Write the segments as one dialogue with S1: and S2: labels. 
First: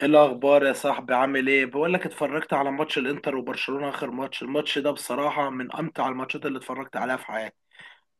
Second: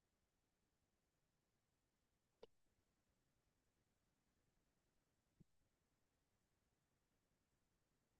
S1: ايه الاخبار يا صاحبي؟ عامل ايه؟ بقول لك، اتفرجت على ماتش الانتر وبرشلونة، اخر ماتش. الماتش ده بصراحة من امتع الماتشات اللي اتفرجت عليها في حياتي.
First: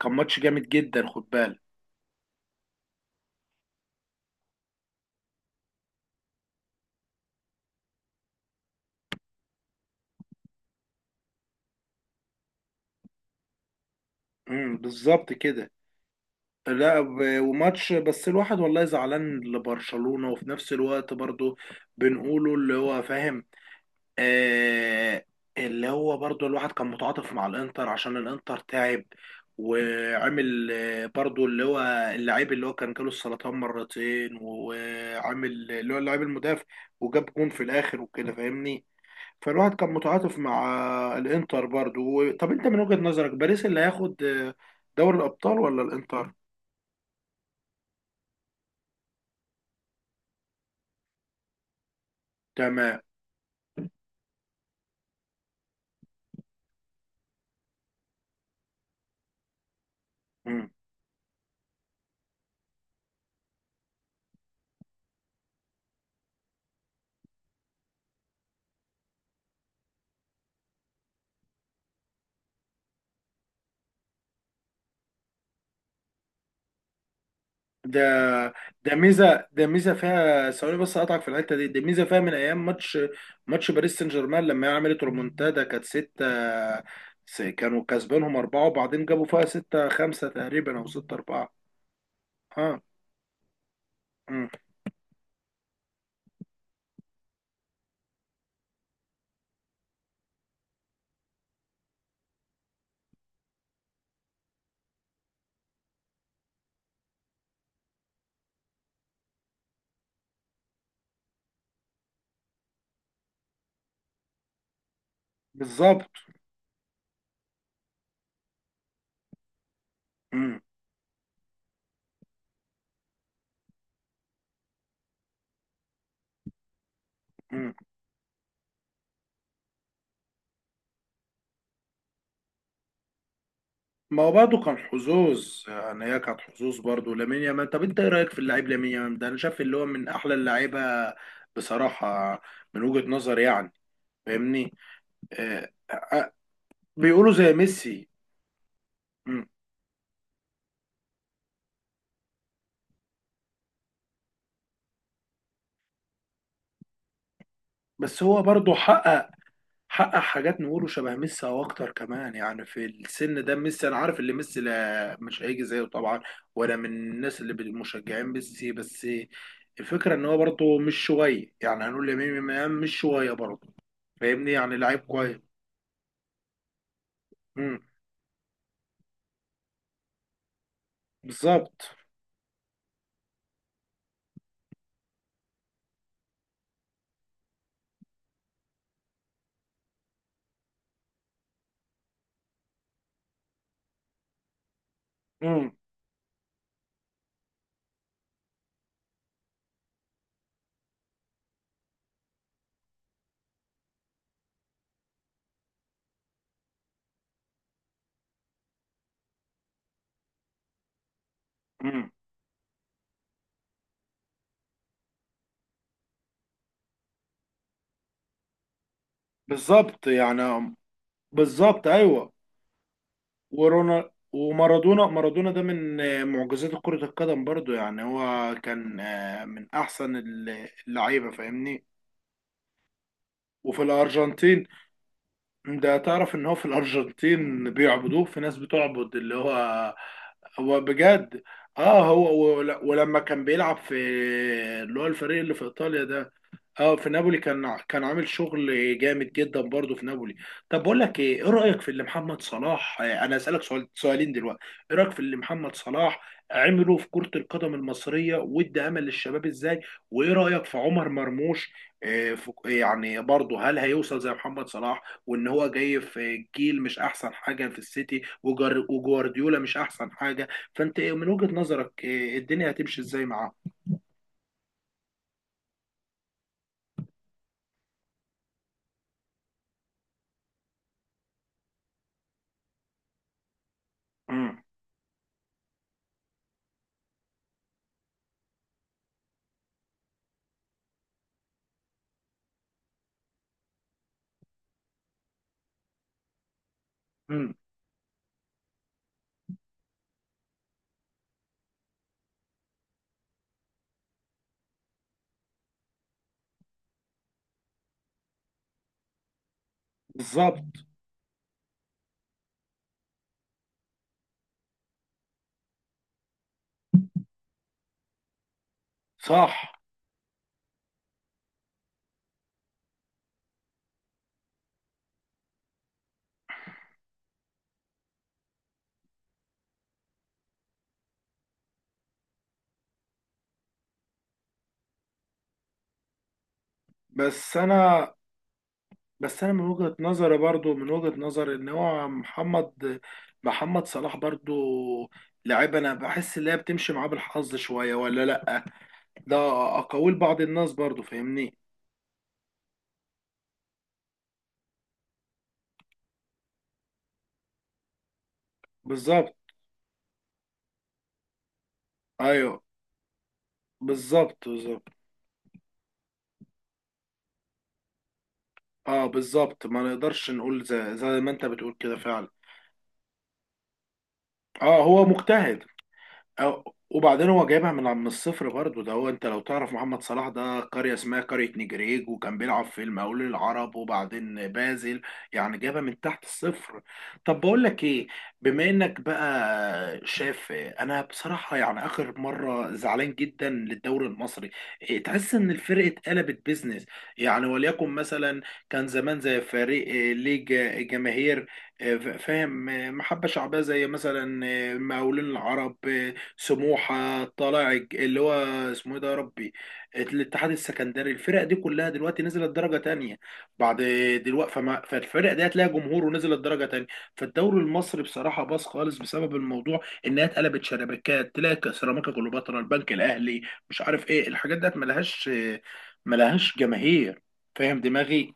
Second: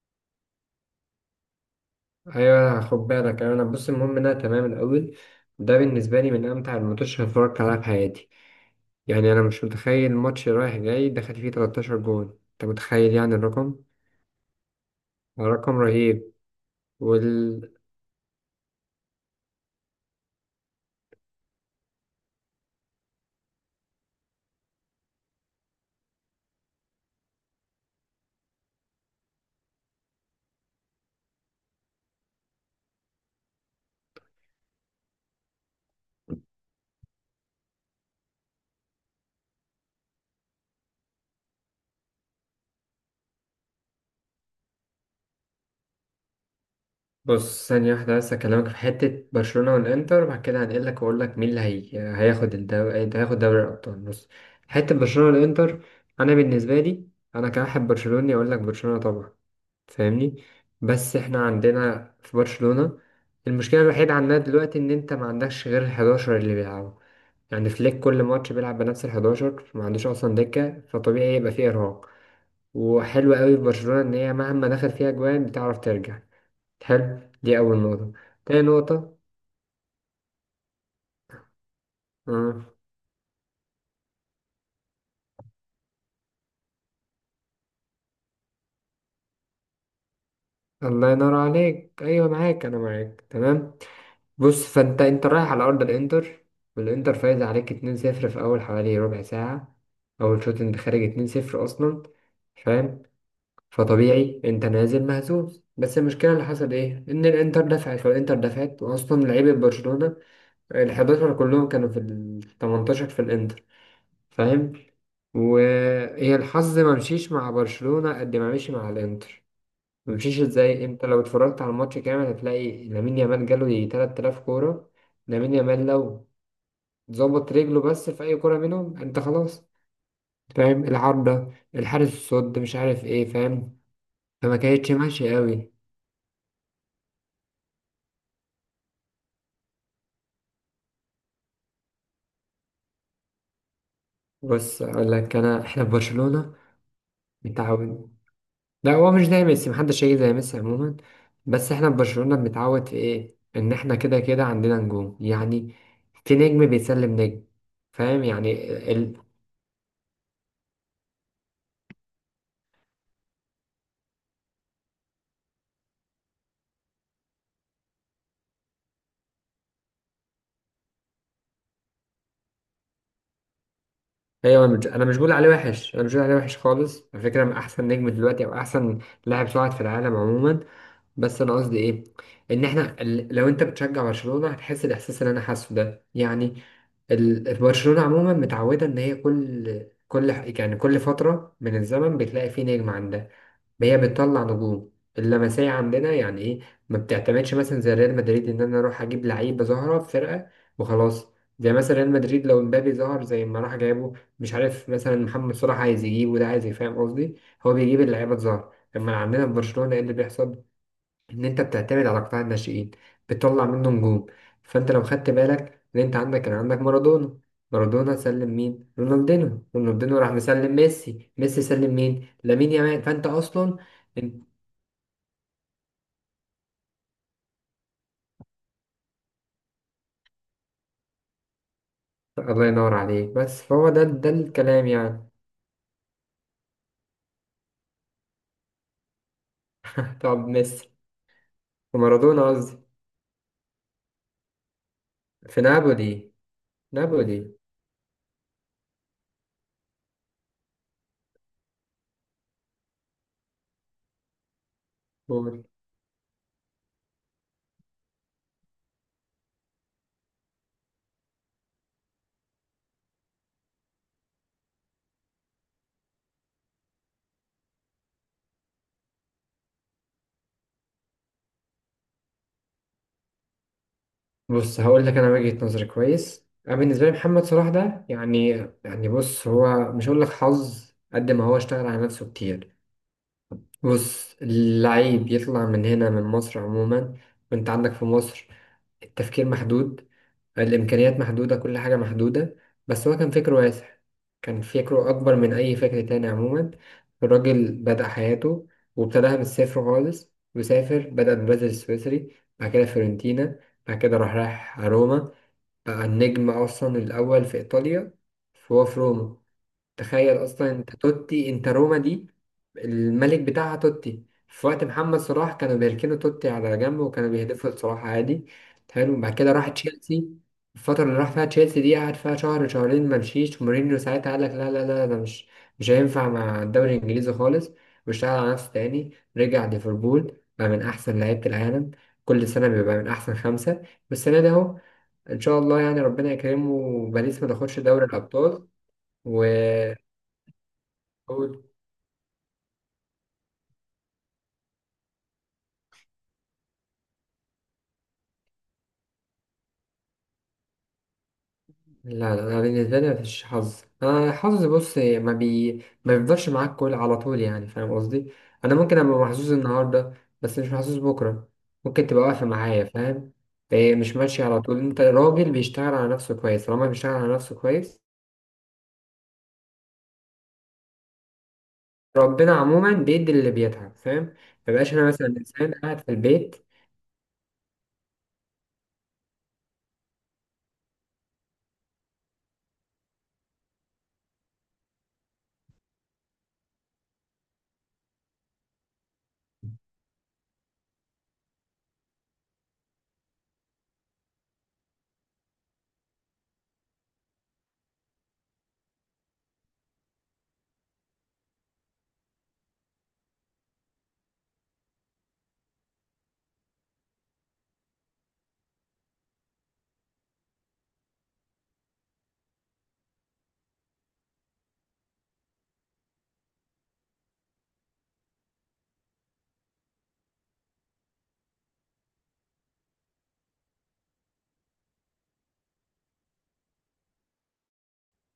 S1: كان ماتش جامد جدا، خد بالك.
S2: ايوه خد بالك. انا بص، المهم ان انا تمام الاول. ده بالنسبه لي من امتع الماتشات اللي اتفرجت عليها في حياتي. يعني انا مش متخيل ماتش رايح جاي دخل فيه 13 جون، انت متخيل يعني الرقم؟
S1: بالظبط كده.
S2: رقم رهيب.
S1: لا،
S2: وال
S1: وماتش بس، الواحد والله زعلان لبرشلونة، وفي نفس الوقت برضه بنقوله اللي هو فاهم. آه. اللي هو برضو الواحد كان متعاطف مع الانتر، عشان الانتر تعب وعمل، برضو اللي هو اللعيب اللي هو كان جاله السرطان مرتين، وعامل اللي هو اللاعب المدافع وجاب جون في الاخر وكده، فاهمني؟ فالواحد كان متعاطف مع الانتر برضو. طب انت من وجهة نظرك باريس اللي هياخد دوري الابطال، ولا الانتر؟
S2: بص، ثانيه واحده بس، اكلمك في حته برشلونه والانتر، وبعد كده هنقلك واقول لك مين اللي هي... هياخد
S1: تمام.
S2: الدوري، هياخد دوري الابطال. بص حته برشلونه والانتر، انا بالنسبه لي انا كواحد برشلوني اقول لك برشلونه طبعا، فاهمني.
S1: مم.
S2: بس احنا عندنا في برشلونة المشكلة الوحيدة عندنا دلوقتي ان انت ما عندكش غير ال11 اللي بيلعبوا، يعني فليك كل ماتش بيلعب بنفس ال11، ما عندوش اصلا دكة، فطبيعي يبقى فيه ارهاق. وحلو قوي في برشلونة ان هي مهما دخل فيها جوان بتعرف ترجع، حلو. دي اول
S1: ده
S2: نقطة. تاني
S1: ده
S2: نقطة
S1: ميزه، ده ميزه فيها، ثواني بس اقطعك في الحته دي، ده ميزه فيها من
S2: آه.
S1: ايام ماتش باريس سان جيرمان، لما هي عملت رومونتادا، كانت ستة، كانوا كسبانهم أربعة، وبعدين جابوا فيها ستة خمسة تقريبا، أو
S2: الله
S1: ستة
S2: ينور
S1: أربعة.
S2: عليك، ايوه معاك، انا
S1: اه.
S2: معاك تمام.
S1: مم.
S2: بص، فانت انت رايح على ارض الانتر، والانتر فايز عليك 2-0 في اول حوالي ربع ساعه، اول شوط انت خارج 2-0 اصلا، فاهم؟ فطبيعي انت نازل مهزوز، بس المشكله اللي حصل ايه، ان الانتر دفعت والانتر دفعت، واصلا لعيبه برشلونه ال 11 كلهم كانوا في ال 18 في الانتر، فاهم؟
S1: بالظبط.
S2: وهي الحظ ما مشيش مع برشلونه قد ما مشي مع الانتر. ممشيش
S1: مم.
S2: ازاي؟ انت لو اتفرجت على الماتش كامل هتلاقي لامين يامال جاله يجي 3000 كورة. لامين يامال لو ظبط
S1: مم.
S2: رجله بس في اي كورة منهم، انت خلاص، فاهم؟ العارضة، الحارس، الصد، مش عارف ايه، فاهم؟
S1: ما هو
S2: فما
S1: برضه كان
S2: كانتش ماشية
S1: حظوظ،
S2: قوي.
S1: يعني هي كانت حظوظ برضه لامين يامال. طب انت ايه رايك في اللاعب لامين يامال ده؟ انا شايف اللي هو من احلى اللعيبه بصراحه، من وجهه نظري يعني، فاهمني؟
S2: بص اقول لك، انا
S1: آه
S2: احنا في
S1: آه، آه،
S2: برشلونة
S1: بيقولوا زي ميسي.
S2: متعود. لا هو مش زي
S1: مم.
S2: ميسي، محدش هيجي زي ميسي عموما. بس احنا في برشلونة بنتعود في ايه، ان احنا كده كده عندنا نجوم يعني، في نجم بيسلم نجم،
S1: بس
S2: فاهم
S1: هو
S2: يعني؟
S1: برضه حقق حاجات نقوله شبه ميسي او اكتر كمان، يعني في السن ده ميسي. انا عارف ان ميسي، لا، مش هيجي زيه طبعا، ولا من الناس اللي مشجعين ميسي، بس الفكره ان هو برضه مش شويه. يعني هنقول لامين يامال مش شويه برضه، فاهمني؟
S2: ايوه، انا
S1: يعني
S2: مش
S1: لعيب
S2: انا مش بقول
S1: كويس.
S2: عليه وحش، انا مش بقول عليه وحش خالص. على فكره، من
S1: مم.
S2: احسن نجم دلوقتي، او احسن لاعب صاعد في العالم عموما. بس انا قصدي
S1: بالظبط.
S2: ايه، ان احنا لو انت بتشجع برشلونه هتحس الاحساس اللي انا حاسه ده يعني. برشلونه عموما متعوده ان هي كل يعني كل فتره من الزمن بتلاقي فيه نجم عندها، هي بتطلع نجوم،
S1: مم.
S2: اللمسيه عندنا يعني ايه. ما بتعتمدش مثلا زي ريال مدريد ان انا اروح اجيب لعيبه ظاهره في فرقه وخلاص. زي مثلا ريال مدريد لو امبابي ظهر زي ما راح جايبه، مش عارف مثلا محمد صلاح عايز يجيبه، ده عايز يفهم قصدي، هو بيجيب اللعيبه الظاهره. لما عندنا في برشلونه ايه اللي بيحصل؟ ان انت بتعتمد
S1: مم.
S2: على قطاع الناشئين، بتطلع منه نجوم. فانت لو خدت بالك ان انت عندك كان عندك مارادونا، مارادونا سلم مين؟ رونالدينو.
S1: بالظبط
S2: رونالدينو راح
S1: يعني.
S2: مسلم ميسي، ميسي
S1: بالظبط
S2: سلم مين؟
S1: ايوه.
S2: لامين يامال. فانت اصلا
S1: ورونا
S2: انت،
S1: ومارادونا. مارادونا ده من معجزات كرة القدم برضو، يعني هو كان من أحسن اللعيبة، فاهمني؟
S2: الله ينور عليك، بس
S1: وفي
S2: فهو ده ده
S1: الأرجنتين،
S2: الكلام يعني.
S1: ده تعرف إن هو في الأرجنتين بيعبدوه؟ في ناس بتعبد اللي هو
S2: طب
S1: هو
S2: ميسي
S1: بجد. اه،
S2: ومارادونا
S1: هو
S2: قصدي
S1: ولما كان بيلعب في اللي هو الفريق اللي
S2: في
S1: في إيطاليا ده،
S2: نابولي.
S1: اه في نابولي،
S2: نابولي
S1: كان كان عامل شغل جامد جدا برضه في نابولي. طب بقول لك ايه رايك في اللي محمد صلاح؟ انا اسالك سؤال سؤالين دلوقتي، ايه رايك في اللي
S2: قول.
S1: محمد صلاح عمله في كره القدم المصريه، وادى امل للشباب ازاي؟ وايه رايك في عمر مرموش؟ يعني برضه هل هيوصل زي محمد صلاح؟ وان هو جاي في جيل، مش احسن حاجه في السيتي، وجوارديولا مش احسن حاجه. فانت إيه من وجهه نظرك الدنيا هتمشي ازاي معاه؟
S2: بص هقول لك انا وجهة نظري كويس، انا بالنسبه لي محمد صلاح ده يعني، يعني بص هو مش هقول لك حظ قد ما هو اشتغل على نفسه كتير. بص
S1: امم
S2: اللعيب يطلع من هنا من مصر عموما، وانت عندك في مصر التفكير محدود، الإمكانيات محدودة، كل حاجة محدودة، بس هو كان فكره واسع، كان فكره أكبر من أي فكر تاني عموما.
S1: امم،
S2: الراجل بدأ حياته وابتداها من الصفر خالص، وسافر بدأ بالبازل السويسري، بعد كده فيورنتينا، بعد كده راح رايح روما، بقى النجم أصلا الأول في إيطاليا. فهو في روما، تخيل اصلا
S1: بالظبط.
S2: انت توتي، انت روما دي الملك بتاعها توتي، في وقت محمد صلاح كانوا بيركنوا توتي على جنب، وكانوا بيهدفوا لصلاح عادي. حلو، بعد كده راح
S1: صح.
S2: تشيلسي. الفترة اللي راح فيها تشيلسي دي قعد فيها شهر شهرين ما مشيش، ومورينيو ساعتها قال لك لا ده مش هينفع مع الدوري الانجليزي خالص. واشتغل على نفسه تاني، رجع ليفربول، بقى من احسن لعيبة العالم، كل سنة بيبقى من احسن خمسة. والسنة دي اهو، ان شاء الله يعني ربنا يكرمه وباريس ما
S1: بس
S2: تاخدش دوري
S1: انا،
S2: الابطال.
S1: بس انا من وجهة
S2: و
S1: نظري برضو، من وجهة نظري ان هو محمد صلاح برضو لعيب، انا بحس ان هي بتمشي معاه بالحظ شوية، ولا لا؟ ده اقاويل بعض الناس برضو، فاهمني؟
S2: لا لا، أنا بالنسبة لي مفيش حظ. أنا الحظ بص ما بيفضلش معاك كل على طول يعني، فاهم قصدي؟ أنا ممكن أبقى
S1: بالظبط
S2: محظوظ النهاردة، بس مش محظوظ بكرة. ممكن تبقى واقفة
S1: ايوه.
S2: معايا، فاهم؟ إيه مش ماشي
S1: بالظبط،
S2: على طول،
S1: بالظبط.
S2: أنت راجل بيشتغل على نفسه كويس، طالما بيشتغل على نفسه كويس.
S1: اه بالظبط، ما نقدرش نقول زي ما انت بتقول كده فعلا.
S2: ربنا عموما بيدي اللي بيتعب، فاهم؟
S1: اه،
S2: مبقاش
S1: هو
S2: أنا مثلا
S1: مجتهد.
S2: إنسان قاعد في البيت.
S1: أو وبعدين هو جايبها من الصفر برضه، ده هو انت لو تعرف، محمد صلاح ده قرية اسمها قرية نجريج، وكان بيلعب في المقاولون العرب وبعدين بازل، يعني جابها من تحت الصفر. طب بقول لك ايه؟ بما انك بقى شاف، انا بصراحة يعني اخر مرة زعلان جدا للدوري المصري. إيه، تحس ان الفرق اتقلبت بيزنس، يعني، وليكن مثلا كان زمان زي فريق ليه جماهير، فاهم، محبة شعبية، زي مثلا مقاولون العرب، سموحة، طلائع اللي هو اسمه ايه ده يا ربي، الاتحاد السكندري. الفرق دي كلها دلوقتي نزلت درجة تانية. بعد، دلوقتي فما، فالفرق دي هتلاقي جمهور، ونزلت درجة تانية. فالدوري المصري بصراحة باظ خالص بسبب الموضوع انها اتقلبت شبكات. تلاقي سيراميكا كليوباترا، البنك الاهلي، مش عارف ايه، الحاجات ديت ملهاش جماهير، فاهم دماغي؟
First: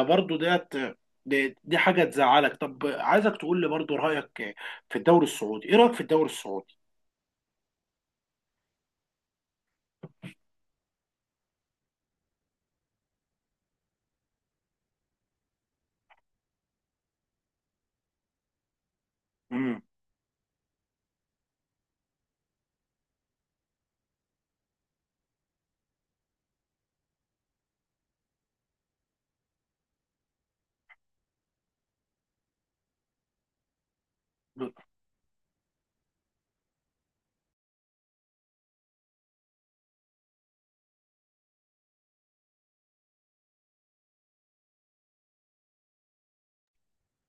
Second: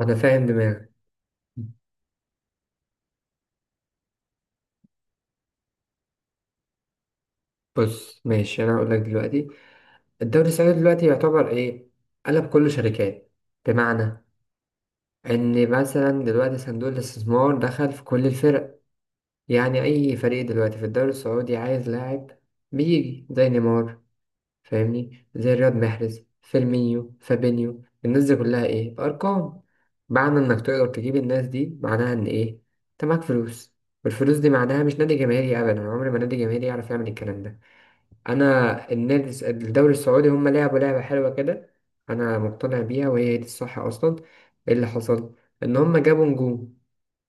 S2: أنا فاهم دماغي.
S1: ديت، دي حاجة تزعلك. طب عايزك تقول لي برضه رأيك في الدوري السعودي، ايه رأيك في الدوري السعودي؟
S2: بص ماشي، أنا هقول لك دلوقتي، الدوري السعودي دلوقتي يعتبر إيه؟ قلب كله شركات. بمعنى، ان مثلا دلوقتي صندوق الاستثمار دخل في كل الفرق، يعني
S1: امم
S2: اي فريق دلوقتي في الدوري السعودي عايز لاعب بيجي زي نيمار، فاهمني؟ زي رياض محرز، فيرمينيو، فابينيو، الناس دي كلها ايه؟ ارقام. معنى انك تقدر تجيب الناس دي معناها ان ايه، انت معاك فلوس. والفلوس دي
S1: ب-
S2: معناها مش نادي جماهيري ابدا، عمر ما نادي جماهيري يعرف يعمل الكلام ده. انا الدوري السعودي هم لعبوا لعبه حلوه كده، انا مقتنع بيها وهي دي الصح اصلا. إيه اللي حصل؟ ان هم جابوا نجوم.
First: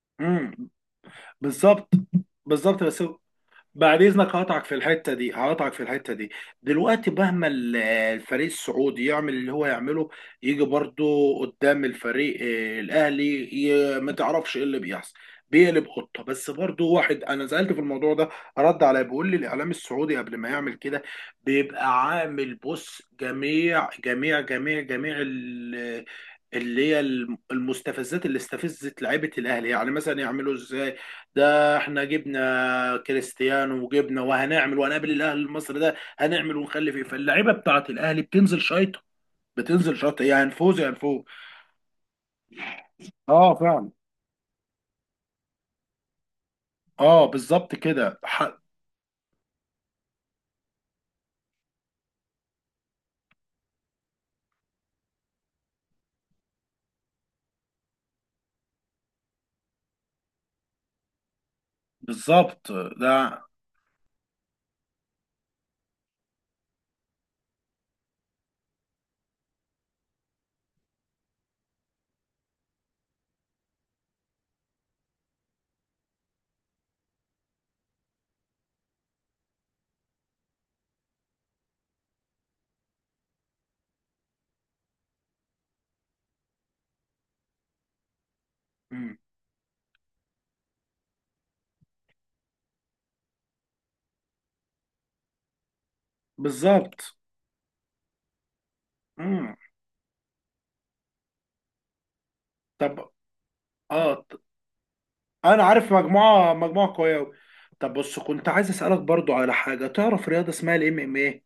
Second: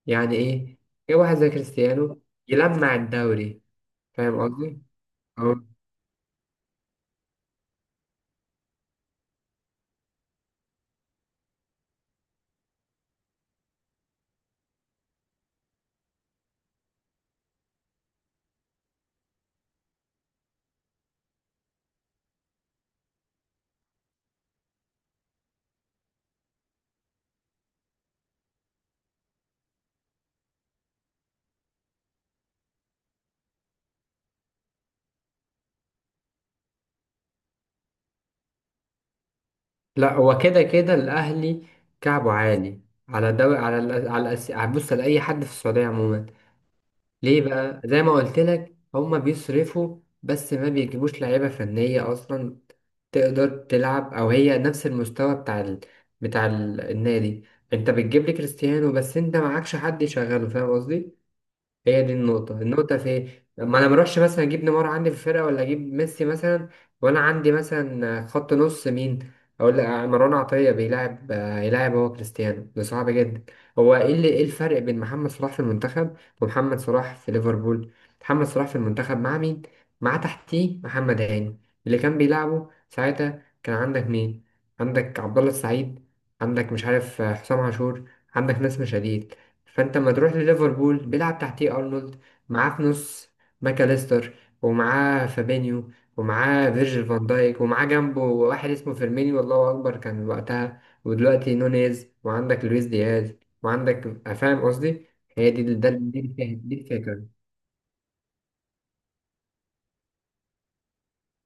S2: يعني
S1: امم
S2: ايه؟ جابوا واحد زي
S1: بالظبط.
S2: كريستيانو
S1: بالظبط
S2: يلمع
S1: بس،
S2: الدوري،
S1: بعد اذنك
S2: فاهم
S1: هقطعك في
S2: قصدي؟
S1: الحته دي،
S2: أه.
S1: هقطعك في الحته دي. دلوقتي مهما الفريق السعودي يعمل اللي هو يعمله، يجي برضو قدام الفريق الاهلي، ما تعرفش ايه اللي بيحصل، بيقلب قطه. بس برضو واحد انا سالت في الموضوع ده، رد عليا بيقول لي الاعلام السعودي قبل ما يعمل كده بيبقى عامل، بص، جميع جميع جميع جميع اللي هي المستفزات اللي استفزت لعيبه الاهلي، يعني مثلا يعملوا ازاي؟ ده احنا جبنا كريستيانو وجبنا، وهنعمل وهنقابل الاهلي المصري ده، هنعمل ونخلي فيه. فاللعيبه بتاعت الاهلي بتنزل شايطه، بتنزل
S2: لا
S1: شايطه،
S2: هو
S1: يا
S2: كده
S1: هنفوز يا
S2: كده
S1: هنفوز.
S2: الاهلي كعبه عالي على
S1: اه
S2: دوري، على
S1: فعلا.
S2: على بص لاي حد في السعوديه عموما.
S1: اه
S2: ليه
S1: بالظبط
S2: بقى؟ زي ما
S1: كده،
S2: قلت لك هما بيصرفوا، بس ما بيجيبوش لعيبة فنية أصلا تقدر تلعب أو هي نفس المستوى بتاع ال... بتاع النادي. أنت بتجيب لي كريستيانو بس أنت معكش حد يشغله، فاهم قصدي؟ هي دي النقطة.
S1: بالظبط.
S2: النقطة في
S1: ده.
S2: إيه؟ ما أنا مروحش مثلا أجيب نيمار عندي في الفرقة ولا أجيب ميسي مثلا، وأنا عندي مثلا خط نص مين؟ أقول لك مروان عطية بيلعب يلعب هو كريستيانو، ده صعب جدا. هو إيه اللي، إيه الفرق بين محمد صلاح في المنتخب ومحمد صلاح في ليفربول؟ محمد صلاح في المنتخب مع مين؟ مع تحتيه محمد هاني اللي كان بيلعبه ساعتها، كان عندك مين؟ عندك عبد الله السعيد، عندك مش عارف حسام عاشور، عندك ناس
S1: مم.
S2: مشاهير. فانت لما تروح لليفربول بيلعب تحتيه ارنولد، معاه في نص ماكاليستر، ومعاه فابينيو، ومعاه فيرجيل
S1: بالظبط.
S2: فان دايك، ومعاه جنبه واحد اسمه فيرمينيو،
S1: مم.
S2: والله اكبر كان وقتها، ودلوقتي نونيز وعندك لويس
S1: طب،
S2: دياز،
S1: اه،
S2: وعندك فاهم قصدي؟ هي
S1: انا
S2: دي،
S1: عارف
S2: دي
S1: مجموعه،
S2: الفكرة، دي
S1: قويه أوي.
S2: الفكرة.
S1: طب بص، كنت عايز اسالك برضو على حاجه، تعرف رياضه اسمها الام ام ايه؟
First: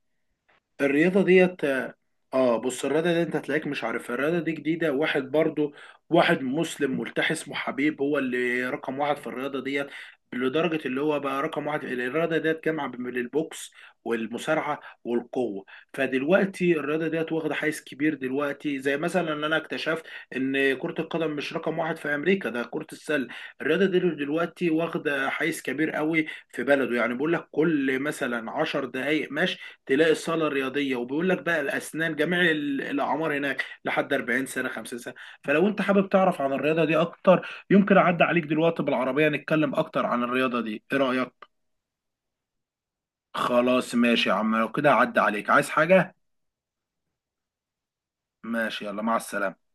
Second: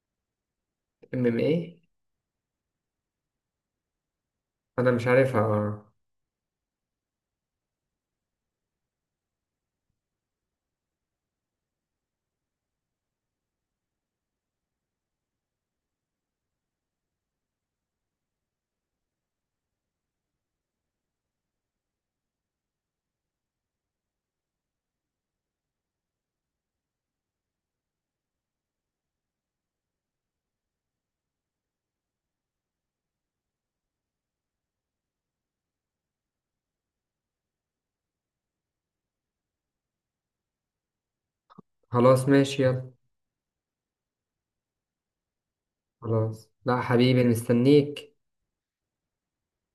S1: الرياضة
S2: ام ام ايه؟
S1: ديت. اه. بص الرياضة دي انت هتلاقيك مش عارفها، الرياضة دي
S2: انا
S1: جديدة.
S2: مش
S1: واحد
S2: عارفها
S1: برضو،
S2: اه.
S1: واحد مسلم ملتحي اسمه حبيب هو اللي رقم واحد في الرياضة ديت، لدرجة اللي هو بقى رقم واحد. الرياضة ديت جامعة بين البوكس والمصارعة والقوة. فدلوقتي الرياضة ديت واخدة حيز كبير دلوقتي، زي مثلا ان انا اكتشفت ان كرة القدم مش رقم واحد في امريكا، ده كرة السلة. الرياضة دي دلوقتي واخدة حيز كبير قوي في بلده، يعني بقول لك كل مثلا 10 دقايق مشي تلاقي الصاله الرياضيه، وبيقول لك بقى الاسنان، جميع الاعمار هناك، لحد 40 سنه، 50 سنه. فلو انت حابب تعرف عن الرياضه دي اكتر، يمكن اعدي عليك دلوقتي بالعربيه، نتكلم اكتر عن الرياضه دي، ايه رايك؟
S2: خلاص ماشي يلا.
S1: خلاص ماشي يا عم، لو كده اعدي عليك، عايز حاجه؟
S2: خلاص لا حبيبي، مستنيك.
S1: ماشي يلا، مع السلامه.